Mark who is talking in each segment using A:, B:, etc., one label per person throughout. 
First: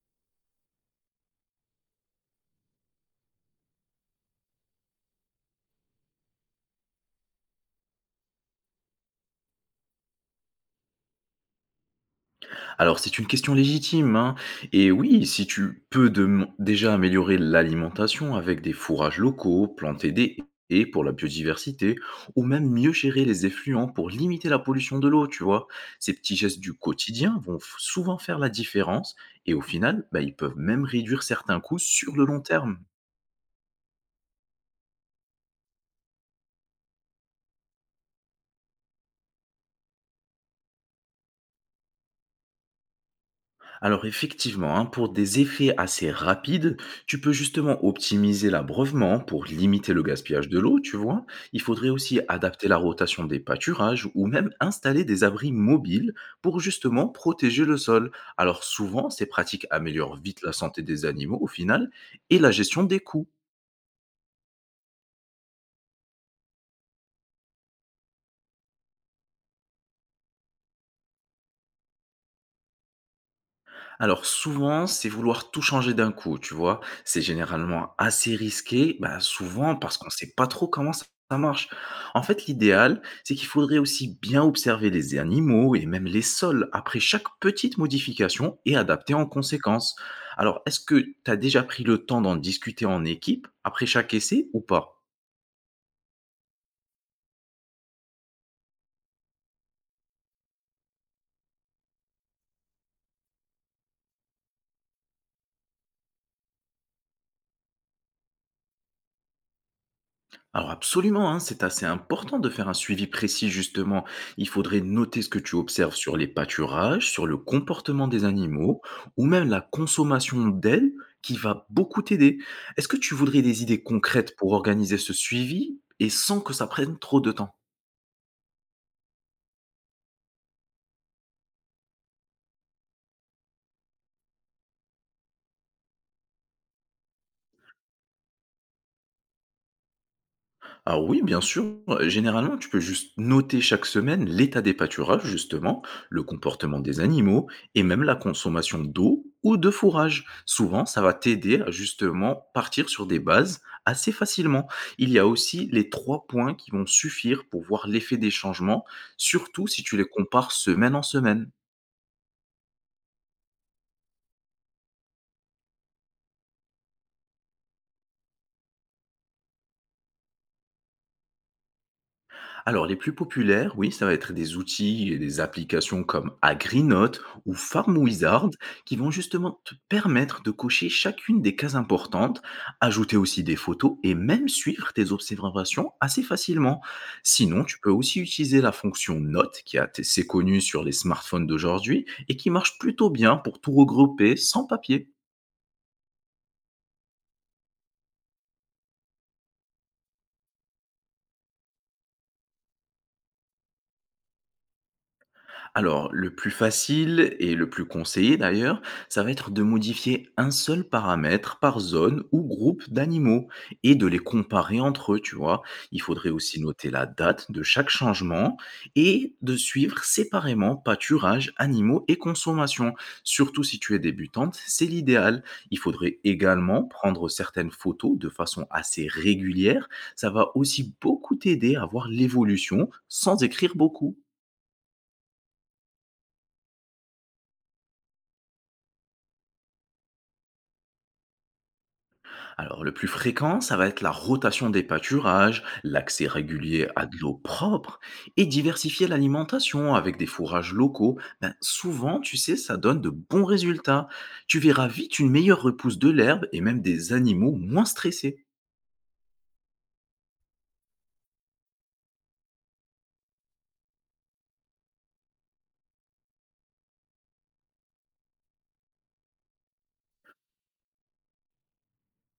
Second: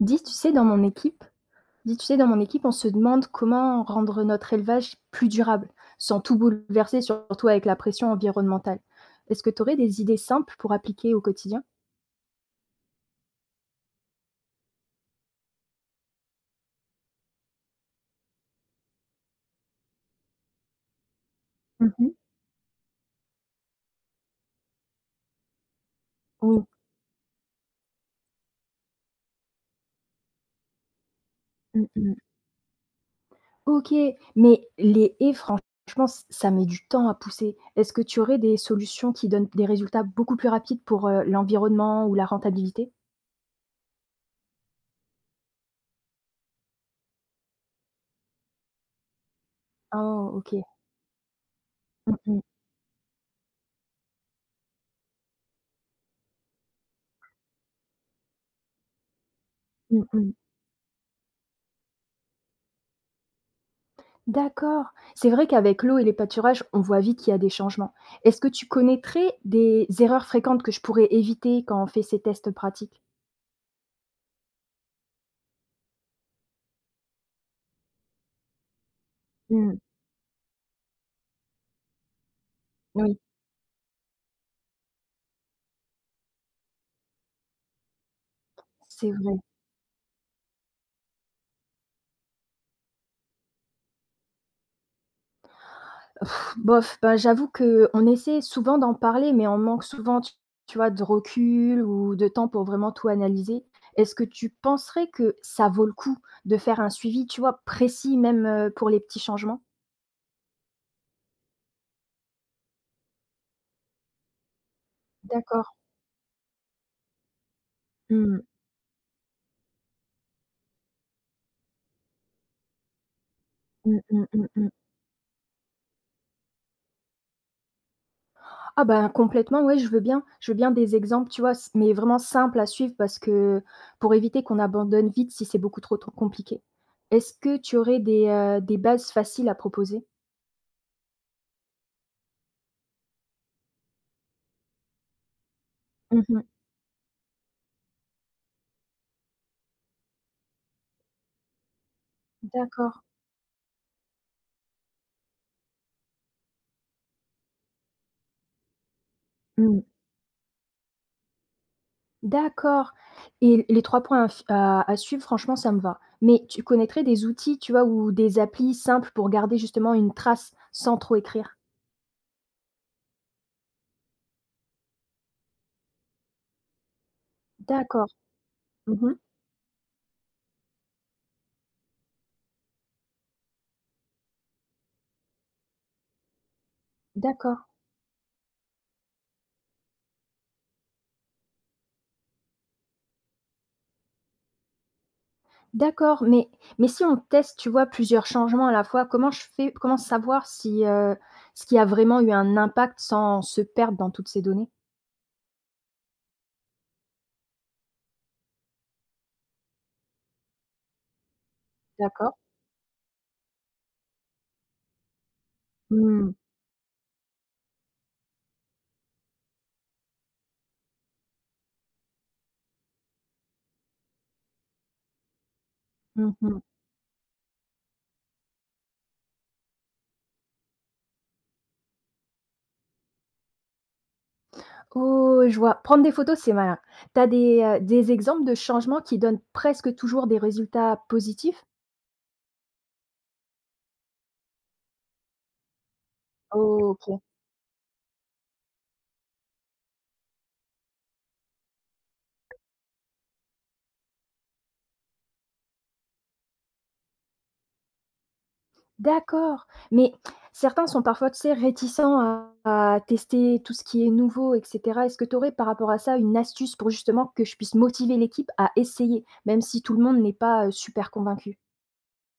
A: Dis, tu sais, dans mon équipe Dis, tu sais, dans mon équipe, on se demande comment rendre notre élevage plus durable, sans tout bouleverser, surtout avec la pression environnementale. Est-ce que tu aurais des idées simples pour appliquer au quotidien?
B: Alors c'est une question légitime, hein. Et oui, si tu peux déjà améliorer l'alimentation avec des fourrages locaux, planter des haies pour la biodiversité,
A: Mmh.
B: ou même mieux gérer les effluents pour limiter la pollution de l'eau, tu vois. Ces petits gestes
A: Oui.
B: du quotidien vont souvent faire la différence et au final, bah, ils peuvent même réduire certains coûts
A: Mmh mh.
B: sur le long terme.
A: OK, mais les haies, franchement, ç ça met du temps à pousser. Est-ce que tu aurais des solutions qui donnent des résultats beaucoup plus rapides pour l'environnement ou la rentabilité?
B: Alors effectivement, hein, pour des effets assez rapides, tu peux justement optimiser l'abreuvement pour limiter le
A: Oh,
B: gaspillage de
A: OK.
B: l'eau, tu vois. Il faudrait
A: Mmh
B: aussi
A: mh.
B: adapter la rotation des pâturages ou même installer des abris mobiles pour justement protéger le sol. Alors souvent, ces pratiques
A: Mmh
B: améliorent
A: mh.
B: vite la santé des animaux au final et la gestion des coûts.
A: D'accord. C'est vrai qu'avec l'eau et les pâturages, on voit vite qu'il y a des changements. Est-ce que tu connaîtrais des erreurs fréquentes que je pourrais éviter quand on fait ces tests pratiques?
B: Alors souvent, c'est vouloir tout changer d'un coup, tu vois? C'est généralement assez risqué, bah, souvent
A: Mmh,
B: parce qu'on ne sait pas trop comment ça marche. En fait, l'idéal,
A: oui.
B: c'est qu'il faudrait aussi bien observer les animaux et même les sols après chaque petite modification et
A: C'est
B: adapter en
A: vrai.
B: conséquence. Alors, est-ce que tu as déjà pris le temps d'en discuter en équipe après chaque essai ou pas?
A: Pff, bof, ben j'avoue qu'on essaie souvent d'en parler, mais on manque souvent, tu vois, de recul ou de temps pour vraiment tout analyser. Est-ce que tu penserais que ça vaut le coup de faire un suivi, tu vois, précis même, pour les petits changements?
B: Alors absolument, hein, c'est assez important de faire un suivi précis justement. Il faudrait noter ce que tu
A: D'accord.
B: observes sur les pâturages, sur le comportement des
A: Mmh.
B: animaux ou même la consommation d'ailes qui va beaucoup t'aider. Est-ce que tu voudrais des idées
A: Mmh, mmh,
B: concrètes
A: mmh,
B: pour
A: mmh.
B: organiser ce suivi et sans que ça prenne trop de temps?
A: Ah bah, complètement, ouais, je veux bien des exemples, tu vois? S Mais vraiment simples à suivre parce que pour éviter qu'on abandonne vite si c'est beaucoup trop, compliqué. Est-ce que tu aurais des bases faciles à proposer?
B: Alors oui, bien sûr. Généralement, tu peux juste noter chaque semaine l'état des pâturages justement, le
A: Mmh.
B: comportement des animaux et même la consommation d'eau ou de fourrage. Souvent, ça va t'aider à justement partir
A: D'accord.
B: sur des bases assez facilement. Il y a aussi les 3 points qui vont suffire pour voir l'effet des changements, surtout si
A: Mmh.
B: tu les compares semaine en semaine.
A: D'accord, et les 3 points à f à suivre, franchement, ça me va. Mais tu connaîtrais des outils, tu vois, ou des applis simples pour garder justement une trace sans trop écrire?
B: Alors, les plus populaires, oui, ça va être des outils et des applications comme Agrinote ou Farm
A: D'accord.
B: Wizard qui vont
A: Mmh.
B: justement te permettre de cocher chacune des cases importantes, ajouter aussi des photos et même suivre tes observations assez facilement.
A: D'accord.
B: Sinon, tu peux aussi utiliser la fonction Note qui est assez connue sur les smartphones d'aujourd'hui et qui marche plutôt bien pour tout regrouper sans papier.
A: D'accord, mais si on teste, tu vois, plusieurs changements à la fois, comment je fais comment savoir si, ce qui a vraiment eu un impact sans se perdre dans toutes ces données?
B: Alors, le plus facile et le plus conseillé d'ailleurs, ça va être de modifier un seul paramètre par zone
A: D'accord.
B: ou groupe d'animaux et de les comparer entre eux, tu vois. Il faudrait
A: Mmh.
B: aussi noter la date de chaque changement et de suivre séparément pâturage, animaux et consommation. Surtout si tu es débutante, c'est l'idéal. Il faudrait
A: Mmh mh.
B: également prendre certaines photos de façon assez régulière. Ça va aussi beaucoup t'aider à voir l'évolution sans écrire beaucoup.
A: Oh, je vois. Prendre des photos, c'est malin. Tu as des exemples de changements qui donnent presque toujours des résultats positifs?
B: Alors, le plus fréquent, ça va être la rotation des pâturages, l'accès régulier à de
A: OK.
B: l'eau propre et diversifier l'alimentation avec des fourrages locaux. Ben, souvent, tu sais, ça donne de bons résultats. Tu verras vite une meilleure repousse de l'herbe et même des animaux moins stressés.
A: D'accord, mais certains sont parfois, tu sais, réticents à tester tout ce qui est nouveau et cetera. Est-ce que tu aurais par rapport à ça une astuce pour justement que je puisse motiver l'équipe à essayer, même si tout le monde n'est pas, super convaincu?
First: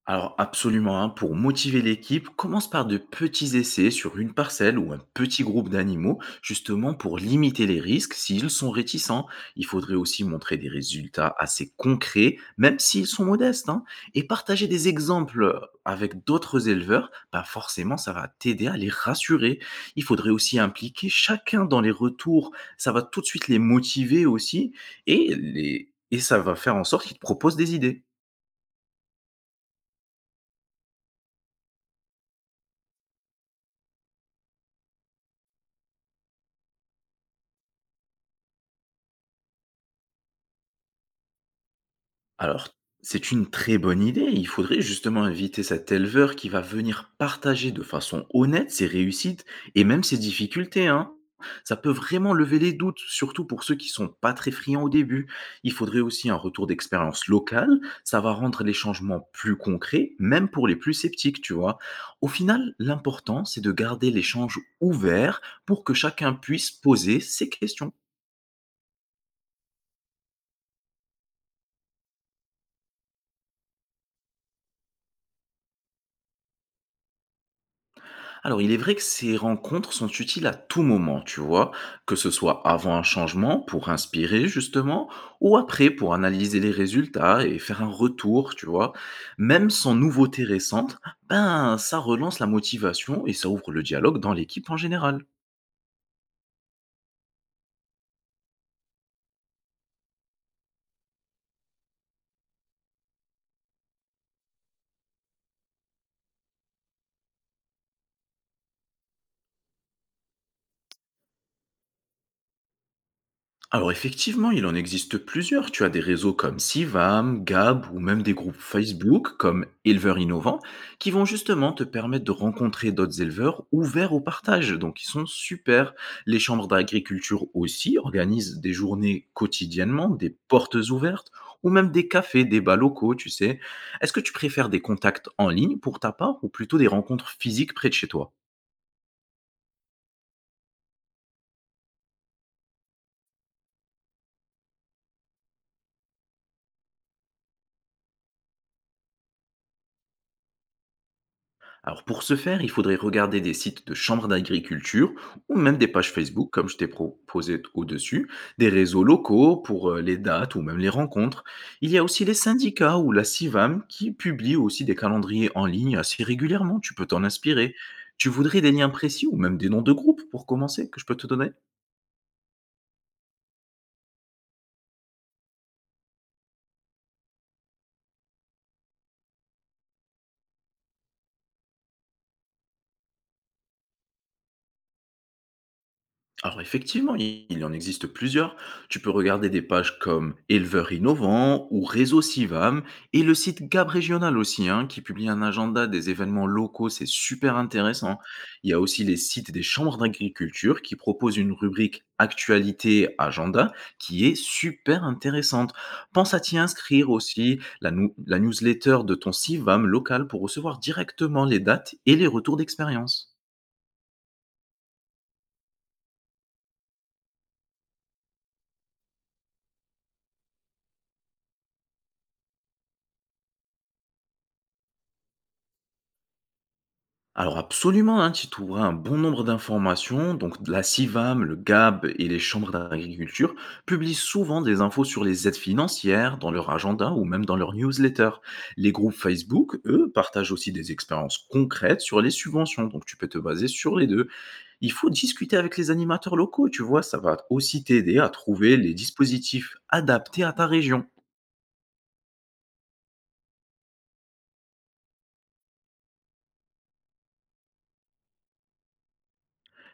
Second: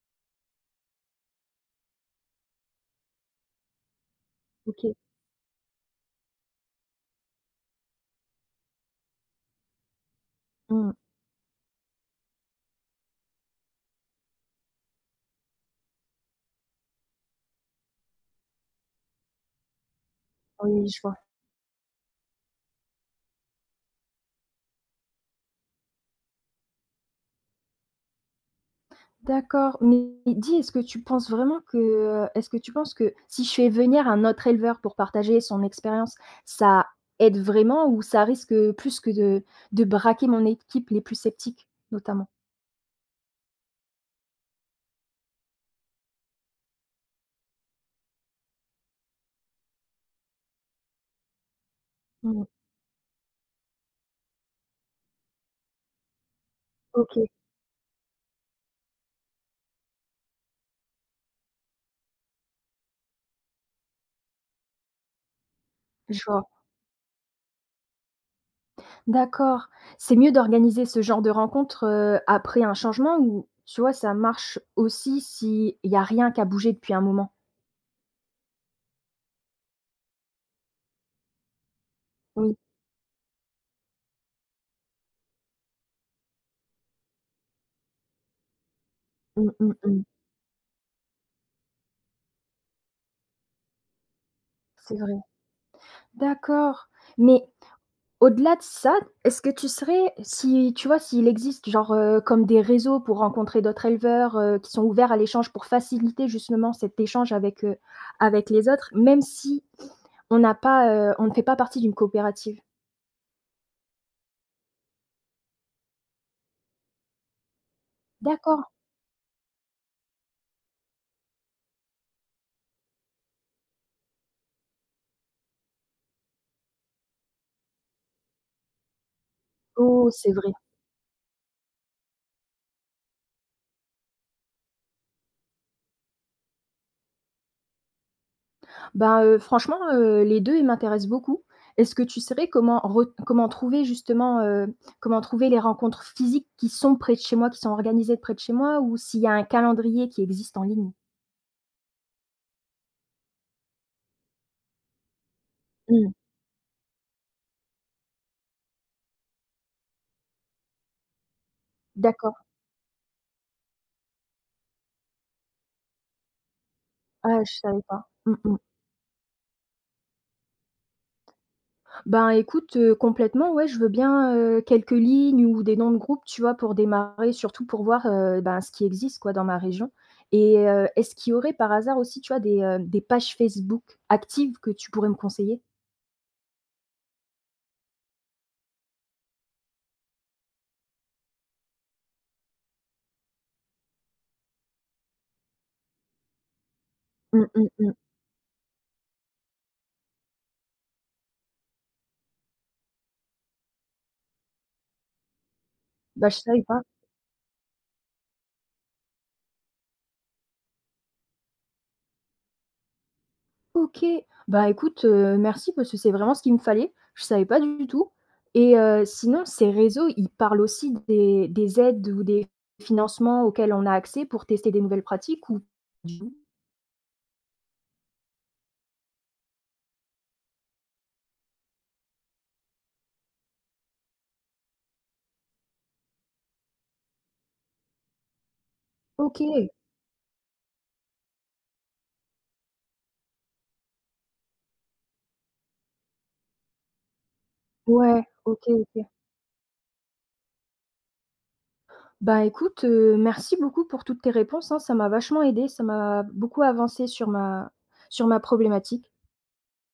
B: Alors absolument, hein, pour motiver l'équipe, commence par de petits essais sur une parcelle ou
A: OK.
B: un petit groupe d'animaux, justement pour limiter les risques s'ils sont réticents. Il faudrait aussi montrer des
A: Mmh.
B: résultats assez concrets, même s'ils sont modestes, hein, et partager des exemples avec d'autres éleveurs, bah forcément ça va t'aider à les rassurer. Il faudrait aussi
A: Oui, je
B: impliquer
A: vois.
B: chacun dans les retours, ça va tout de suite les motiver aussi, et ça va faire en sorte qu'ils te proposent des idées.
A: D'accord, mais dis, est-ce que tu penses vraiment que, est-ce que tu penses que si je fais venir un autre éleveur pour partager son expérience, ça aide vraiment ou ça risque, plus que de braquer mon équipe les plus sceptiques, notamment?
B: Alors, c'est une très bonne idée. Il faudrait justement inviter cet éleveur qui va venir partager de façon honnête ses réussites et même ses difficultés, hein. Ça peut vraiment
A: Mmh.
B: lever les doutes, surtout pour ceux qui sont pas très friands au début. Il faudrait aussi un retour
A: OK,
B: d'expérience locale. Ça va rendre les changements plus concrets, même pour les plus sceptiques, tu vois. Au final, l'important, c'est de garder l'échange ouvert pour que
A: je
B: chacun
A: vois.
B: puisse poser ses questions.
A: D'accord. C'est mieux d'organiser ce genre de rencontre, après un changement ou tu vois, ça marche aussi s'il y a rien qu'à bouger depuis un moment?
B: Alors, il est vrai que ces rencontres sont utiles à tout moment, tu vois, que ce
A: Oui.
B: soit avant un changement pour inspirer justement, ou après pour analyser les résultats et faire un retour, tu vois.
A: Mmh,
B: Même
A: mmh,
B: sans
A: mmh.
B: nouveauté récente, ben ça relance la motivation et ça ouvre le dialogue dans l'équipe en
A: C'est vrai.
B: général.
A: D'accord. Mais au-delà de ça, est-ce que tu serais si tu vois, s'il existe genre, comme des réseaux pour rencontrer d'autres éleveurs, qui sont ouverts à l'échange pour faciliter justement cet échange avec, avec les autres, même si on n'a pas, on ne fait pas partie d'une coopérative?
B: Alors effectivement, il en existe plusieurs. Tu as des réseaux comme Sivam, Gab ou même des groupes
A: D'accord.
B: Facebook comme Éleveurs Innovants qui vont justement te permettre de rencontrer d'autres éleveurs ouverts au partage. Donc ils sont super. Les chambres d'agriculture aussi organisent des journées quotidiennement,
A: Oh, c'est
B: des
A: vrai.
B: portes ouvertes ou même des cafés, des bas locaux, tu sais. Est-ce que tu préfères des contacts en ligne pour ta part ou plutôt des rencontres physiques près de chez toi?
A: Ben, franchement, les 2 ils m'intéressent beaucoup. Est-ce que tu saurais comment trouver justement, comment trouver les rencontres physiques qui sont près de chez moi, qui sont organisées près de chez moi ou s'il y a un calendrier qui existe en ligne?
B: Alors pour ce faire, il faudrait regarder des sites de chambres d'agriculture ou même des pages
A: Mmh.
B: Facebook, comme je t'ai proposé au-dessus, des réseaux locaux pour les dates ou même les rencontres. Il y a aussi les
A: D'accord.
B: syndicats ou la CIVAM qui publient aussi des calendriers en ligne assez régulièrement, tu peux t'en
A: Ah, je
B: inspirer.
A: savais pas.
B: Tu
A: Mmh mh.
B: voudrais des liens précis ou même des noms de groupes pour commencer que je peux te donner?
A: Ben, écoute, complètement, ouais, je veux bien, quelques lignes ou des noms de groupes, tu vois, pour démarrer, surtout pour voir, ben, ce qui existe, quoi, dans ma région. Et est-ce qu'il y aurait par hasard aussi, tu vois, des pages Facebook actives que tu pourrais me conseiller?
B: Alors effectivement, i il en existe plusieurs. Tu peux regarder des pages comme Éleveurs innovants ou Réseau Sivam et le site Gab Régional aussi, hein, qui publie un agenda des événements locaux, c'est
A: Mmh
B: super
A: mh mh.
B: intéressant. Il y a aussi les sites des chambres d'agriculture qui proposent une rubrique Actualité Agenda qui est super intéressante.
A: Bah,
B: Pense
A: je
B: à t'y
A: savais pas.
B: inscrire aussi, la, la newsletter de ton Sivam local pour recevoir directement les dates et les retours d'expérience.
A: OK. Bah, écoute, merci parce que c'est vraiment ce qu'il me fallait. Je savais pas du tout. Et sinon ces réseaux, ils parlent aussi des aides ou des financements auxquels on a accès pour tester des nouvelles pratiques ou...
B: Alors absolument, hein, tu trouveras un bon nombre d'informations. Donc la CIVAM, le GAB et les chambres d'agriculture publient souvent des infos sur les aides financières dans leur agenda ou même dans leur newsletter. Les groupes
A: OK,
B: Facebook, eux, partagent aussi des expériences concrètes sur les subventions. Donc tu peux te baser sur les deux. Il faut discuter avec les animateurs locaux, tu vois, ça va aussi t'aider
A: ouais,
B: à
A: OK,
B: trouver les
A: OK.
B: dispositifs adaptés à ta région.
A: Bah, écoute, merci beaucoup pour toutes tes réponses, hein, ça m'a vachement aidée, ça m'a beaucoup avancée sur ma problématique.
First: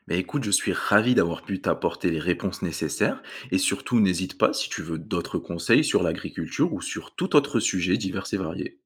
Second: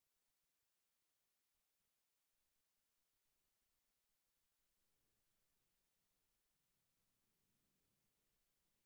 B: Bah écoute, je suis ravi d'avoir pu t'apporter les réponses nécessaires et surtout n'hésite pas si tu veux d'autres conseils sur l'agriculture ou sur tout autre sujet divers et varié.